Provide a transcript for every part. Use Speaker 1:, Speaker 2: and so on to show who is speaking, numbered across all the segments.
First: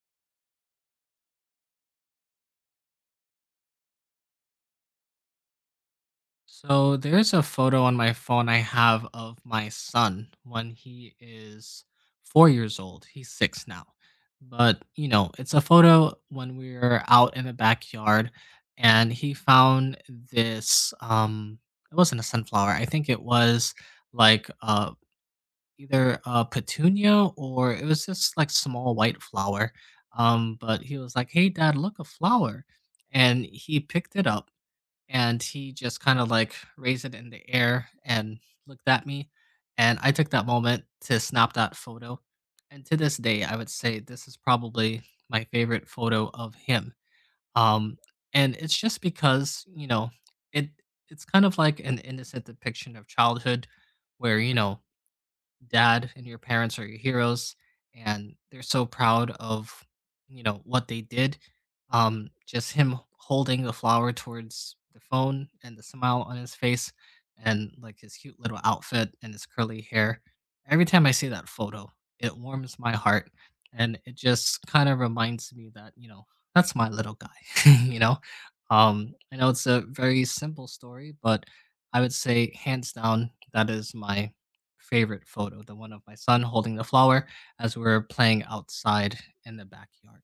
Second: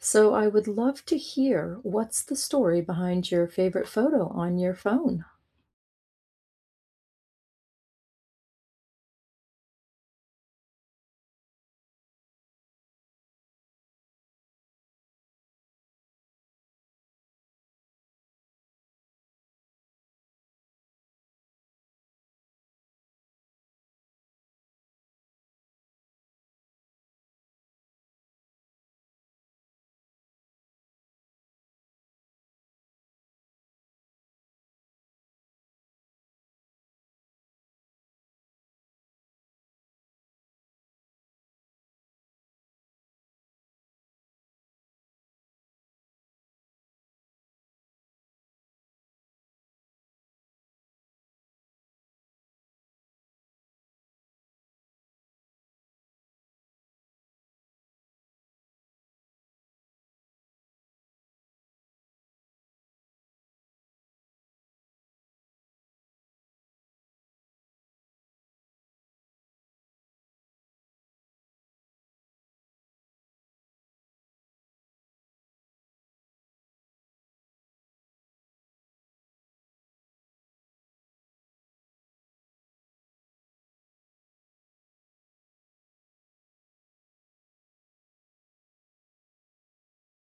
Speaker 1: So I would love to hear what's the story behind your favorite photo on your phone?
Speaker 2: So there's a photo on my phone I have of my son when he is 4 years old. He's six now. But, it's a photo when we were out in the backyard and he found this it wasn't a sunflower. I think it was like either a petunia or it was just like small white flower. But he was like, "Hey dad, look a flower." And he picked it up and he just kind of like raised it in the air and looked at me, and I took that moment to snap that photo. And to this day I would say this is probably my favorite photo of him um and it's just because it it's kind of like an innocent depiction of childhood where, dad and your parents are your heroes and they're so proud of, what they did. Just him holding the flower towards the phone and the smile on his face and like his cute little outfit and his curly hair. Every time I see that photo, it warms my heart, and it just kind of reminds me that, that's my little guy. I know it's a very simple story, but I would say hands down that is my favorite photo, the one of my son holding the flower as we're playing outside in the backyard.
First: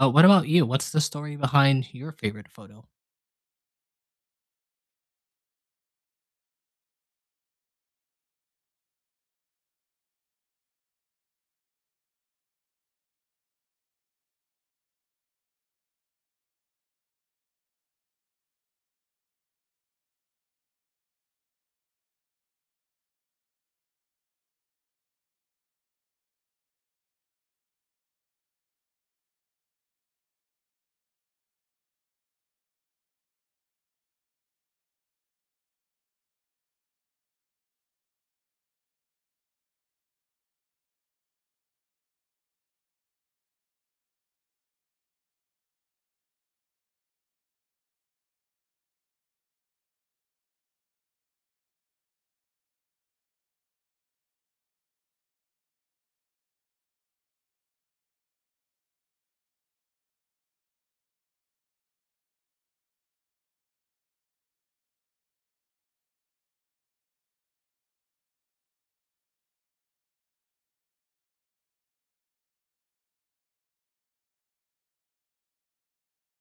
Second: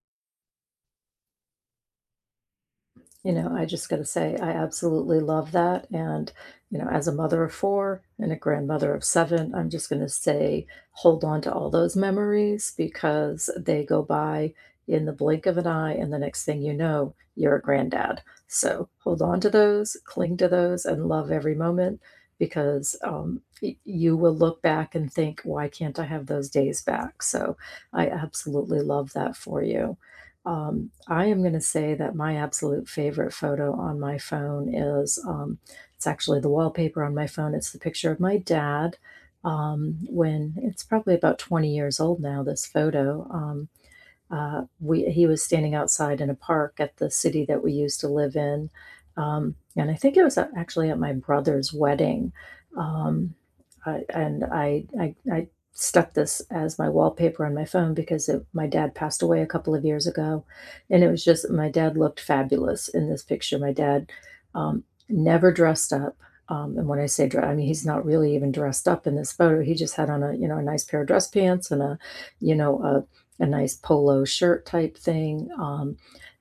Speaker 2: What about you? What's the story behind your favorite photo?
Speaker 1: You know, I just got to say, I absolutely love that. And, you know, as a mother of four and a grandmother of seven, I'm just going to say, hold on to all those memories because they go by in the blink of an eye. And the next thing you know, you're a granddad. So hold on to those, cling to those, and love every moment because you will look back and think, why can't I have those days back? So I absolutely love that for you. I am going to say that my absolute favorite photo on my phone is it's actually the wallpaper on my phone. It's the picture of my dad when it's probably about 20 years old now, this photo. We He was standing outside in a park at the city that we used to live in, and I think it was actually at my brother's wedding, um, and I stuck this as my wallpaper on my phone because it, my dad passed away a couple of years ago, and it was just my dad looked fabulous in this picture. My dad um, never dressed up. And when I say dress, I mean he's not really even dressed up in this photo. He just had on a you know a nice pair of dress pants and a you know a nice polo shirt type thing,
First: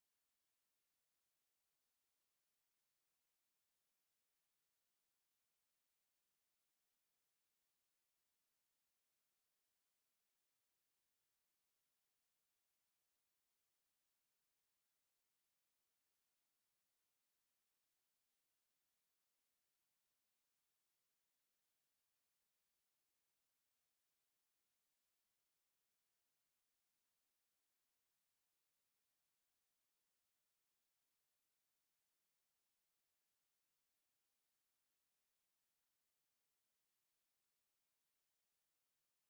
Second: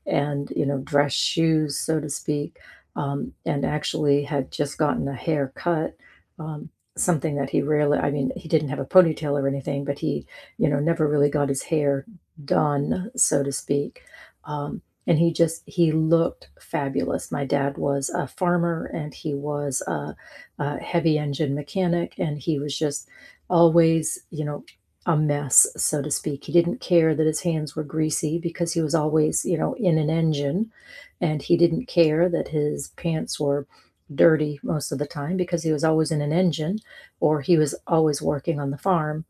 Speaker 1: and you know, dress shoes, so to speak, and actually had just gotten a haircut. Um, Something that he rarely, I mean, he didn't have a ponytail or anything, but he, you know, never really got his hair done, so to speak. Um, and he just he looked fabulous. My dad was a farmer, and he was a heavy engine mechanic, and he was just always, you know, a mess, so to speak. He didn't care that his hands were greasy because he was always, you know, in an engine. And he didn't care that his pants were dirty most of the time because he was always in an engine or he was always working on the farm.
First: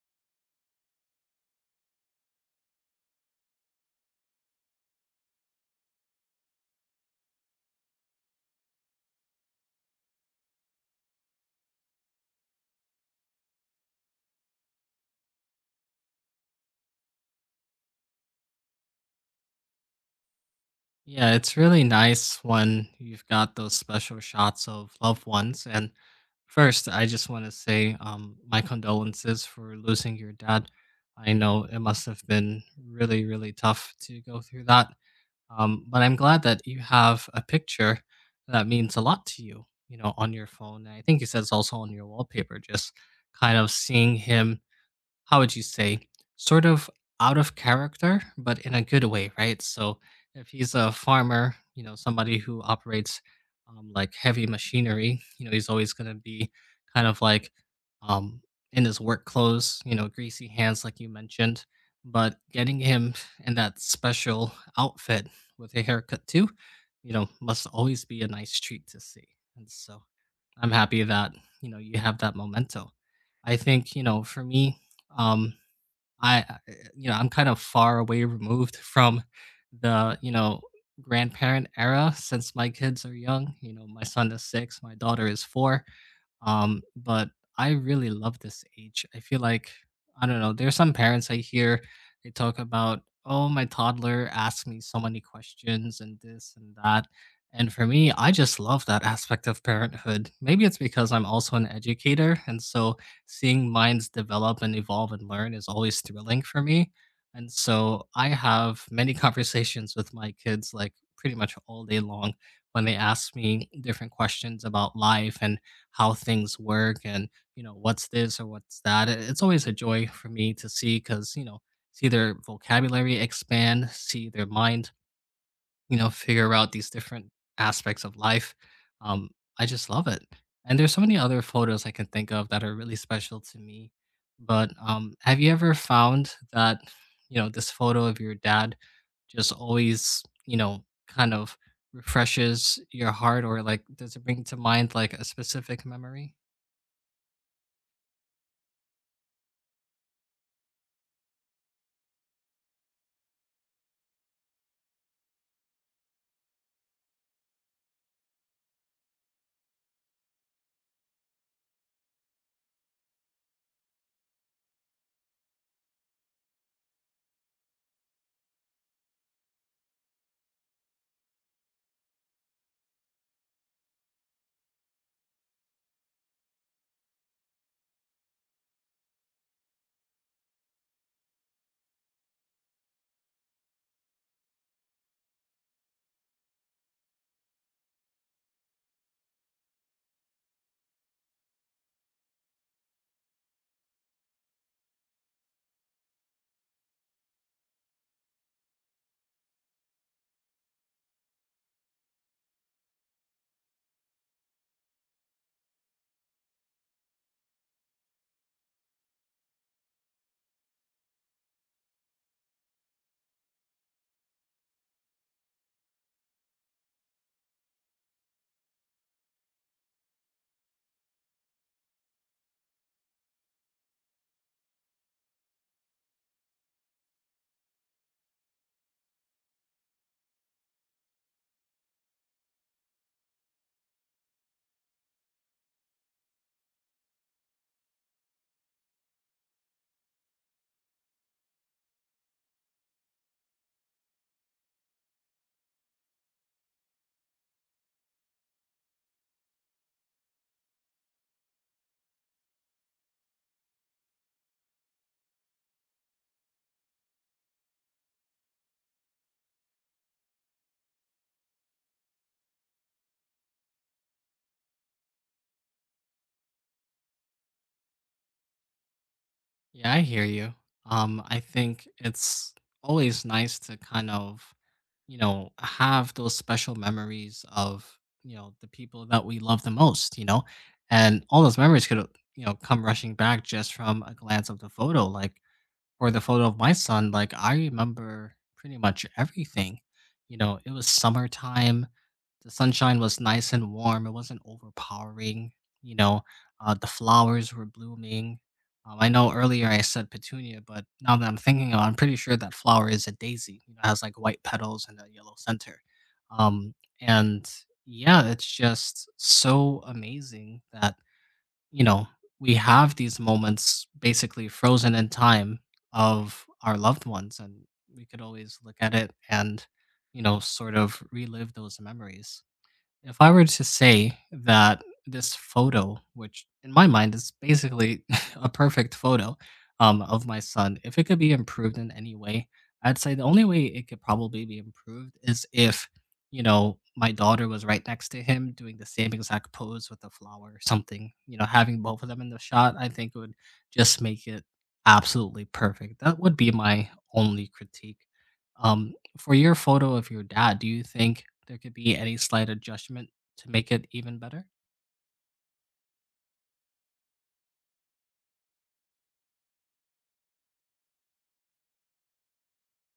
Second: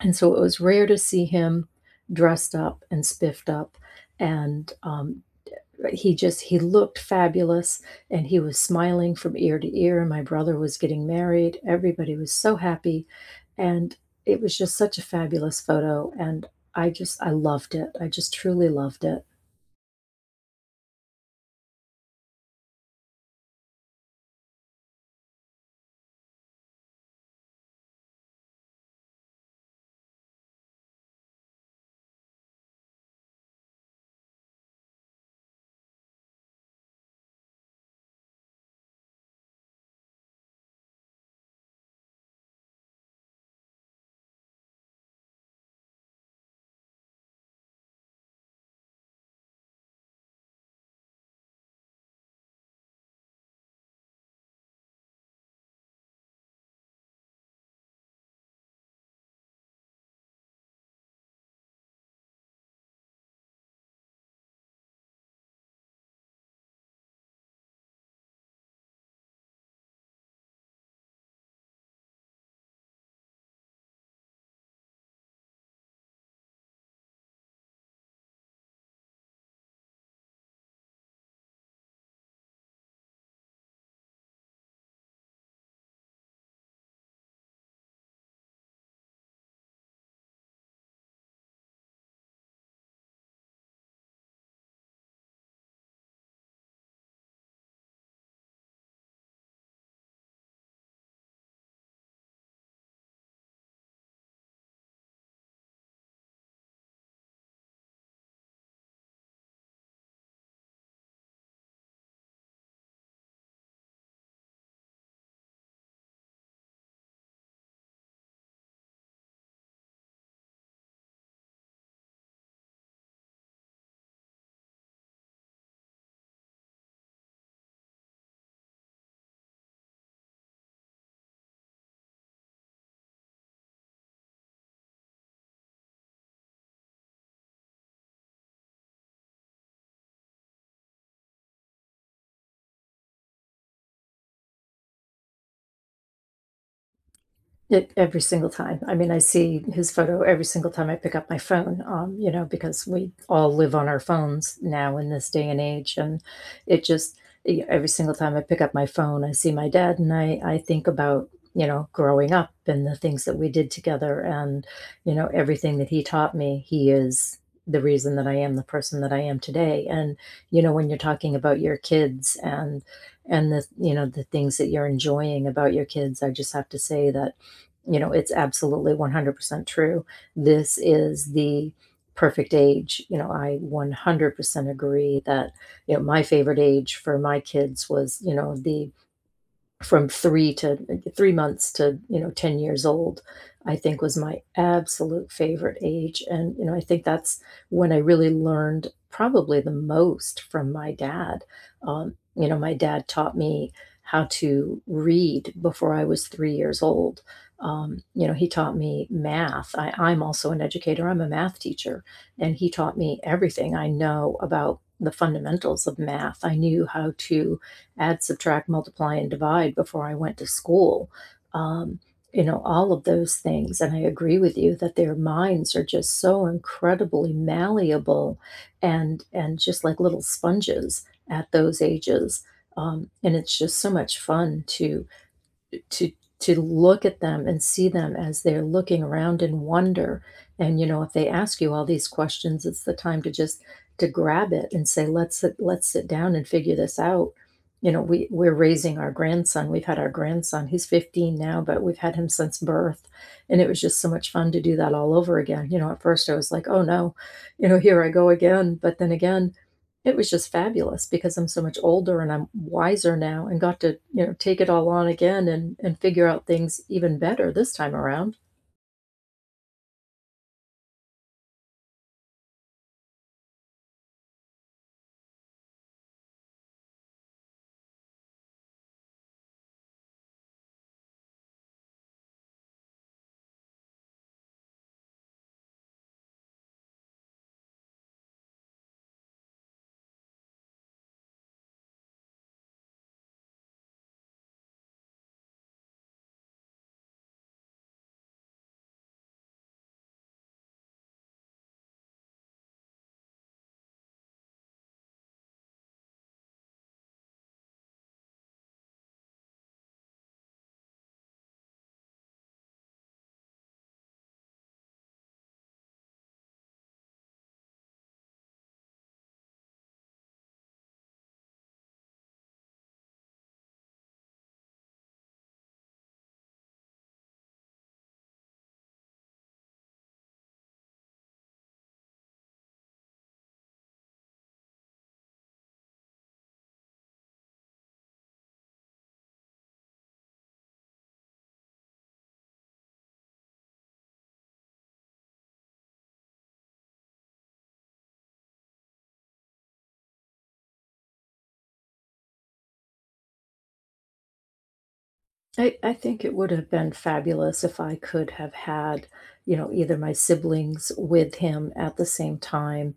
Speaker 1: And so it was rare to see him dressed up and spiffed up and he looked fabulous, and he was smiling from ear to ear. My brother was getting married, everybody was so happy, and it was just such a fabulous photo, and I just I loved it. I just truly loved it.
Speaker 2: Yeah, it's really nice when you've got those special shots of loved ones. And first, I just want to say, my condolences for losing your dad. I know it must have been really, really tough to go through that. But I'm glad that you have a picture that means a lot to you, on your phone. And I think you said it's also on your wallpaper, just kind of seeing him. How would you say, sort of out of character, but in a good way, right? So if he's a farmer, somebody who operates, like heavy machinery, he's always going to be kind of like, um, in his work clothes, greasy hands, like you mentioned. But getting him in that special outfit with a haircut too, must always be a nice treat to see. And so I'm happy that, you have that memento. I think, for me, um, I, I- I'm kind of far away removed from the, grandparent era since my kids are young. My son is six, my daughter is four. But I really love this age. I feel like I don't know. There's some parents I hear, they talk about, "Oh, my toddler asks me so many questions and this and that." And for me, I just love that aspect of parenthood. Maybe it's because I'm also an educator. And so seeing minds develop and evolve and learn is always thrilling for me. And so I have many conversations with my kids, like pretty much all day long, when they ask me different questions about life and how things work and, what's this or what's that. It's always a joy for me to see because, see their vocabulary expand, see their mind, figure out these different aspects of life. Um, I just love it. And there's so many other photos I can think of that are really special to me. But have you ever found that, this photo of your dad just always, kind of refreshes your heart, or like does it bring to mind like a specific memory?
Speaker 1: It every single time. I mean, I see his photo every single time I pick up my phone, you know, because we all live on our phones now in this day and age, and it just e every single time I pick up my phone, I see my dad, and I think about, you know, growing up and the things that we did together and, you know, everything that he taught me. He is the reason that I am the person that I am today, and, you know, when you're talking about your kids and and the things that you're enjoying about your kids, I just have to say that you know, it's absolutely 100% true. This is the perfect age. You know, I 100% agree that, you know, my favorite age for my kids was, you know, the from 3 to 3 months to, you know, 10 years old, I think was my absolute favorite age, and, you know, I think that's when I really learned probably the most from my dad. You know, my dad taught me how to read before I was 3 years old. You know, he taught me math. I'm also an educator, I'm a math teacher, and he taught me everything I know about the fundamentals of math. I knew how to add, subtract, multiply, and divide before I went to school. Um, you know, all of those things. And I agree with you that their minds are just so incredibly malleable and just like little sponges at those ages. And it's just so much fun to to look at them and see them as they're looking around in wonder. And, you know, if they ask you all these questions, it's the time to just to grab it and say, let's sit down and figure this out. You know, we're raising our grandson. We've had our grandson. He's 15 now, but we've had him since birth. And it was just so much fun to do that all over again. You know, at first I was like, oh no, you know, here I go again. But then again, it was just fabulous because I'm so much older and I'm wiser now and got to, you know, take it all on again and figure out things even better this time around.
Speaker 2: Yeah, I hear you. I think it's always nice to kind of, have those special memories of, the people that we love the most, and all those memories could, come rushing back just from a glance of the photo. Like, or the photo of my son, like I remember pretty much everything. It was summertime. The sunshine was nice and warm. It wasn't overpowering. You know, the flowers were blooming. I know earlier I said petunia, but now that I'm thinking about it, I'm pretty sure that flower is a daisy. It has like white petals and a yellow center. Um, and yeah, it's just so amazing that, you know, we have these moments basically frozen in time of our loved ones, and we could always look at it and, sort of relive those memories. If I were to say that this photo, which in my mind is basically a perfect photo, of my son, if it could be improved in any way, I'd say the only way it could probably be improved is if, my daughter was right next to him doing the same exact pose with a flower or something. Having both of them in the shot, I think would just make it absolutely perfect. That would be my only critique. Um, for your photo of your dad, do you think there could be any slight adjustment to make it even better?
Speaker 1: I think it would have been fabulous if I could have had, you know, either my siblings with him at the same time,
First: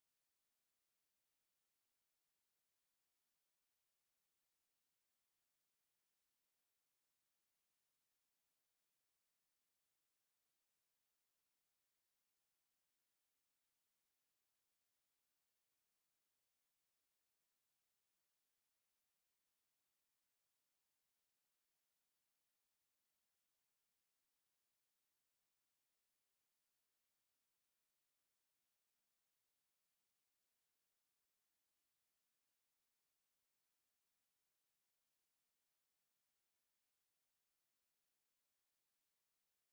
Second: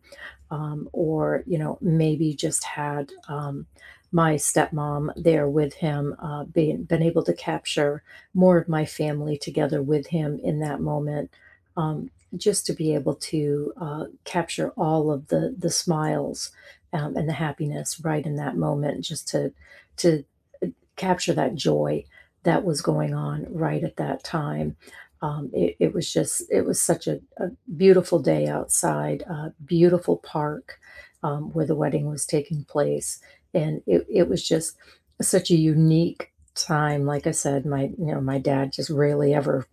Speaker 1: or, you know, maybe just had, my stepmom there with him, being been able to capture more of my family together with him in that moment, um, just to be able to, capture all of the smiles, and the happiness right in that moment, just to, uh, capture that joy that was going on right at that time. It was just, it was such a beautiful day outside, beautiful park where the wedding was taking place. And it was just such a unique time. Like I said, you know, my dad just rarely ever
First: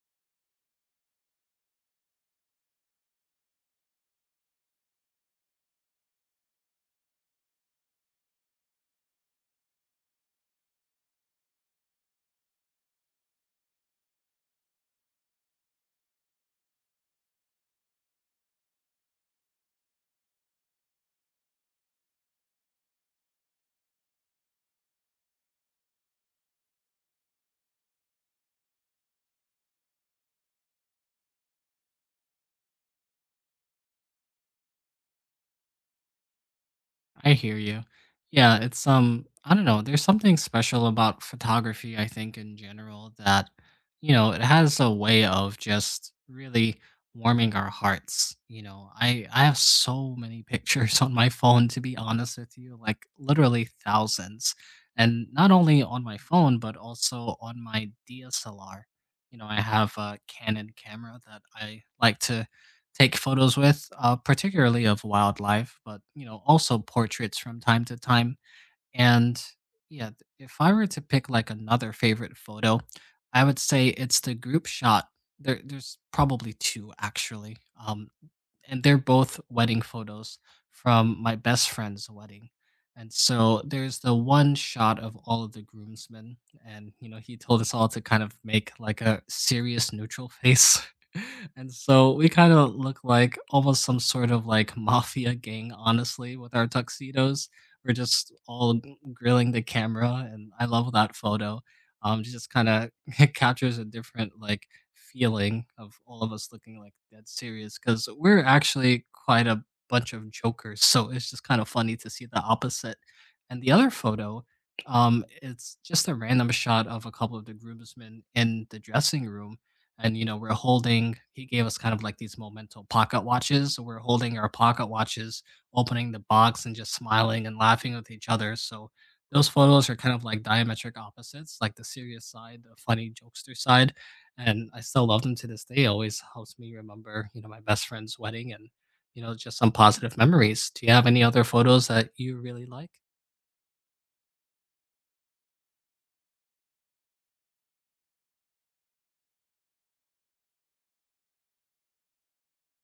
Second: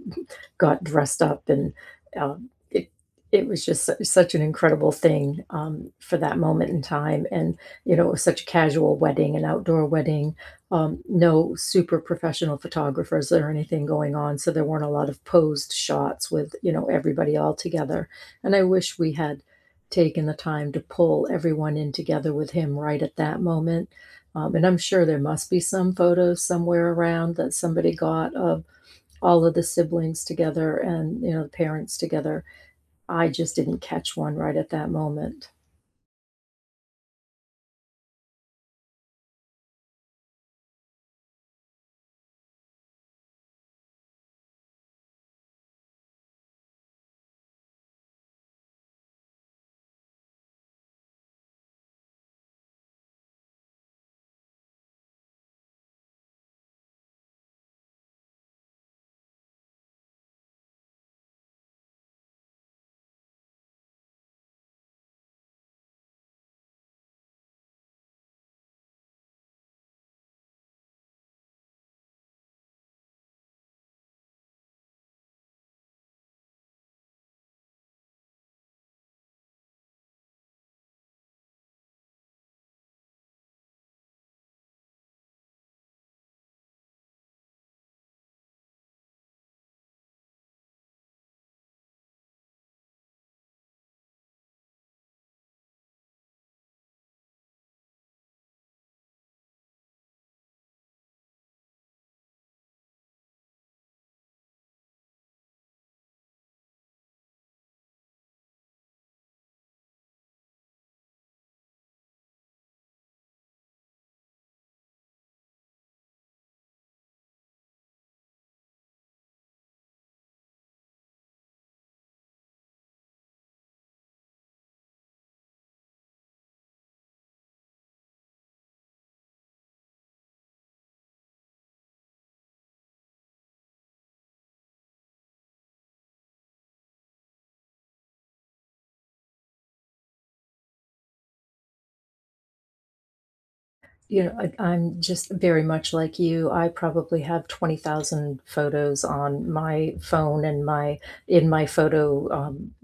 Speaker 1: got dressed up and um, it it was just such an incredible thing for that moment in time. And you know, it was such a casual wedding, an outdoor wedding, no super professional photographers or anything going on, so there weren't a lot of posed shots with you know everybody all together. And I wish we had taken the time to pull everyone in together with him right at that moment. And I'm sure there must be some photos somewhere around that somebody got of all of the siblings together and you know the parents together. I just didn't catch one right at that moment.
Speaker 2: I hear you. Yeah, it's I don't know, there's something special about photography I think in general that, it has a way of just really warming our hearts. I have so many pictures on my phone, to be honest with you, like literally thousands. And not only on my phone but also on my DSLR. I have a Canon camera that I like to take photos with, particularly of wildlife, but, also portraits from time to time. And yeah, if I were to pick like another favorite photo, I would say it's the group shot. There's probably two actually. Um, and they're both wedding photos from my best friend's wedding. And so there's the one shot of all of the groomsmen, and, he told us all to kind of make like a serious neutral face. And so we kind of look like almost some sort of like mafia gang, honestly, with our tuxedos. We're just all grilling the camera, and I love that photo. Just kind of captures a different like feeling of all of us looking like dead serious because we're actually quite a bunch of jokers. So it's just kind of funny to see the opposite. And the other photo, it's just a random shot of a couple of the groomsmen in the dressing room. And, we're holding, he gave us kind of like these memento pocket watches. So we're holding our pocket watches, opening the box and just smiling and laughing with each other. So those photos are kind of like diametric opposites, like the serious side, the funny jokester side, and I still love them to this day. It always helps me remember, my best friend's wedding, and, just some positive memories. Do you have any other photos that you really like?
Speaker 1: You know, I'm just very much like you. I probably have 20,000 photos on my phone and my in my photo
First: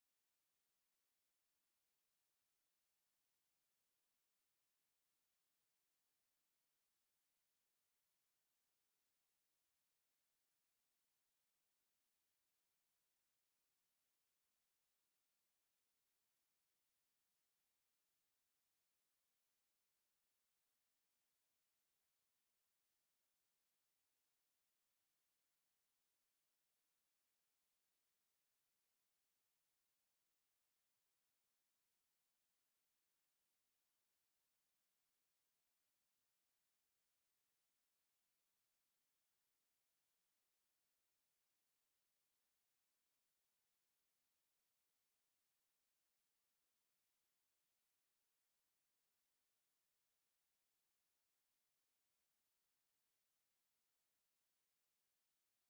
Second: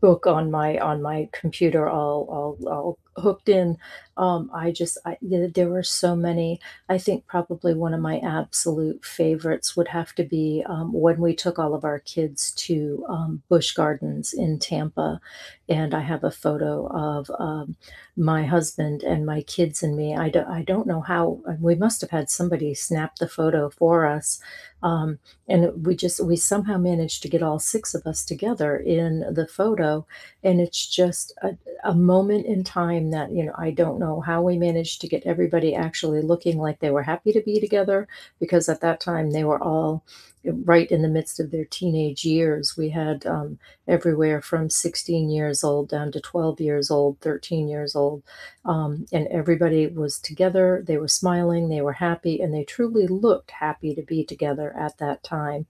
Speaker 1: book on my computer all hooked in yeah, there were so many. I think probably one of my absolute favorites would have to be when we took all of our kids to bush gardens in tampa, and I have a photo of my husband and my kids and me. I don't know how we must have had somebody snap the photo for us. Um, and we just we somehow managed to get all six of us together in the photo, and it's just a moment in time that you know I don't know how we managed to get everybody actually looking like they were happy to be together because at that time they were all right in the midst of their teenage years. We had everywhere from 16 years old down to 12 years old, 13 years old. And everybody was together. They were smiling. They were happy. And they truly looked happy to be together at that time.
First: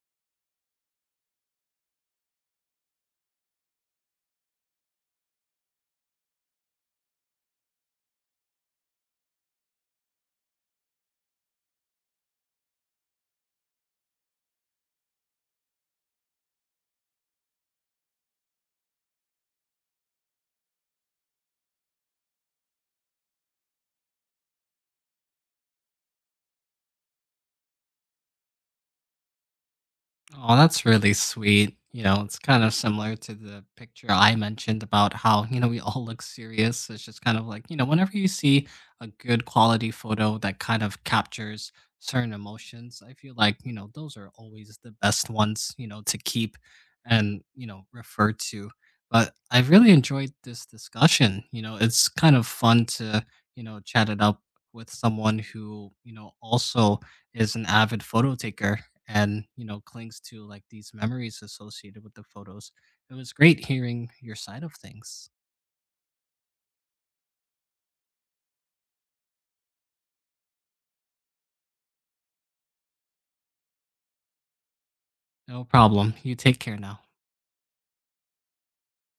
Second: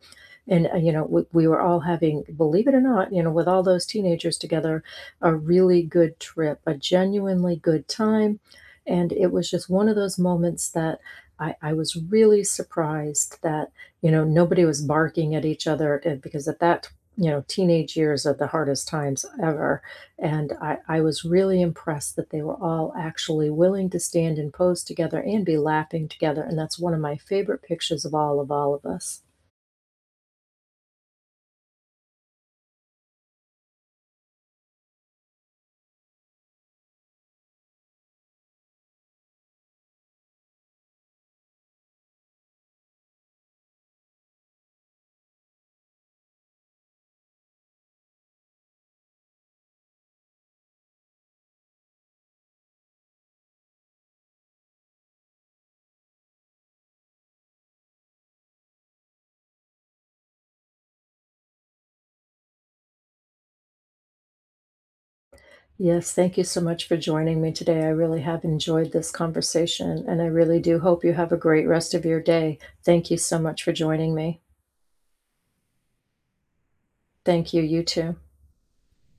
Speaker 1: And, you know, we were all having, believe it or not, you know, with all those teenagers together, a really good trip, a genuinely good time. And it was just one of those moments that I was really surprised that, you know, nobody was barking at each other because at that, you know, teenage years are the hardest times ever, and I was really impressed that they were all actually willing to stand and pose together and be laughing together. And that's one of my favorite pictures of all of us.
Speaker 2: Oh, that's really sweet. It's kind of similar to the picture I mentioned about how, we all look serious. It's just kind of like, whenever you see a good quality photo that kind of captures certain emotions. I feel like, those are always the best ones, to keep and, refer to. But I really enjoyed this discussion. It's kind of fun to, chat it up with someone who, also is an avid photo taker and, clings to like these memories associated with the photos. It was great hearing your side of things.
Speaker 1: Yes, thank you so much for joining me today. I really have enjoyed this conversation, and I really do hope you have a great rest of your day. Thank you so much for joining me.
Speaker 2: No problem. You take care now.
Speaker 1: Thank you, you too.